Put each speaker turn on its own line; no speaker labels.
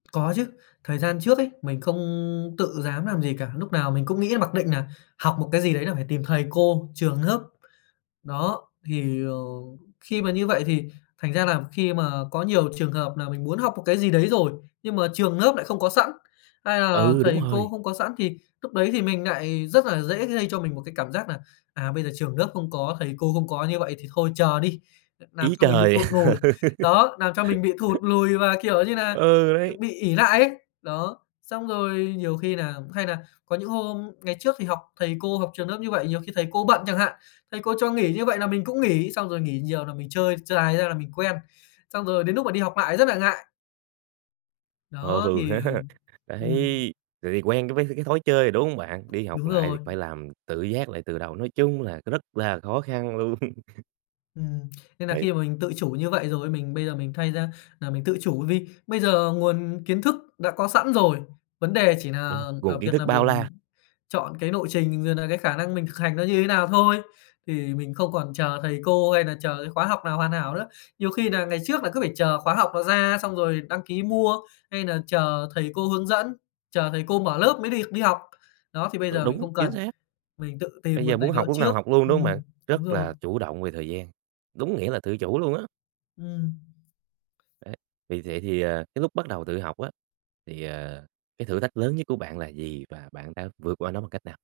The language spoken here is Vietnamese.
Có chứ, thời gian trước ấy mình không tự dám làm gì cả. Lúc nào mình cũng nghĩ mặc định nà học một cái gì đấy là phải tìm thầy cô, trường lớp. Đó, thì, ờ, khi mà như vậy thì thành ra là khi mà có nhiều trường hợp nà mình muốn học một cái gì đấy rồi nhưng mà trường lớp nại không có sẵn hay là
Ừ, đúng
thầy cô
rồi.
không có sẵn, thì lúc đấy thì mình nại rất là dễ gây cho mình một cái cảm giác nà, à, bây giờ trường lớp không có, thầy cô không có như vậy thì thôi chờ đi. Ờ, làm
Ý
cho mình bị
trời!
thụt nùi. Đó, làm cho mình bị thụt lùi và, kiểu như nà,
Ừ, đấy.
bị ỷ lại ấy. Đó. Xong rồi nhiều khi nà hay nà có những hôm ngày trước thì học thầy cô, học trường lớp như vậy, nhiều khi thầy cô bận chẳng hạn. Thầy cô cho nghỉ như vậy là mình cũng nghỉ. Xong rồi nghỉ nhiều nà mình chơi, chơi dài ra là mình quen, xong rồi đến núc mà đi học lại rất là ngại.
Ờ,
Đó
ừ
thì
ha.
ừm.
Đấy, tại vì quen với cái th cái thói chơi rồi, đúng hông bạn? Đi học
Đúng
lại thì
rồi.
phải làm tự giác lại từ đầu, nói chung là c rất là khó khăn luôn.
Ừm, nên là
Đấy.
khi mà mình tự chủ như vậy rồi, mình bây giờ mình thay ra là mình tự chủ vì bây giờ nguồn kiến thức đã có sẵn rồi. Vấn đề chỉ nà
Đúng rồi.
ở
Nguồn
việc
kiến thức
nà
bao
mình
la.
chọn cái nộ trình rồi nà cái khả năng mình kh hành nó như thế nào thôi, thì mình không còn chờ thầy cô hay nà chờ cái khóa học nào hoàn hảo nữa. Nhiều khi nà ngày trước là cứ phải chờ khóa học nó ra xong rồi đăng ký mua, hay nà chờ thầy cô hướng dẫn, chờ thầy cô mở lớp mới được đi học. Đó, thì bây
Ừ,
giờ mình
đúng.
không
Chính
cần,
xác.
mình tự tìm
Bây giờ
nguồn
muốn
tài niệu
học lúc nào
trước.
học luôn, đúng không bạn?
Ừm, đúng
Rất
rồi.
là chủ động về thời gian, đúng nghĩa là tự chủ luôn á.
Ừm.
Đấy, vì vậy thì, à, cái lúc bắt đầu tự học á thì, ờ, cái thử thách lớn nhất của bạn là gì và bạn đã vượt qua nó bằng cách nào?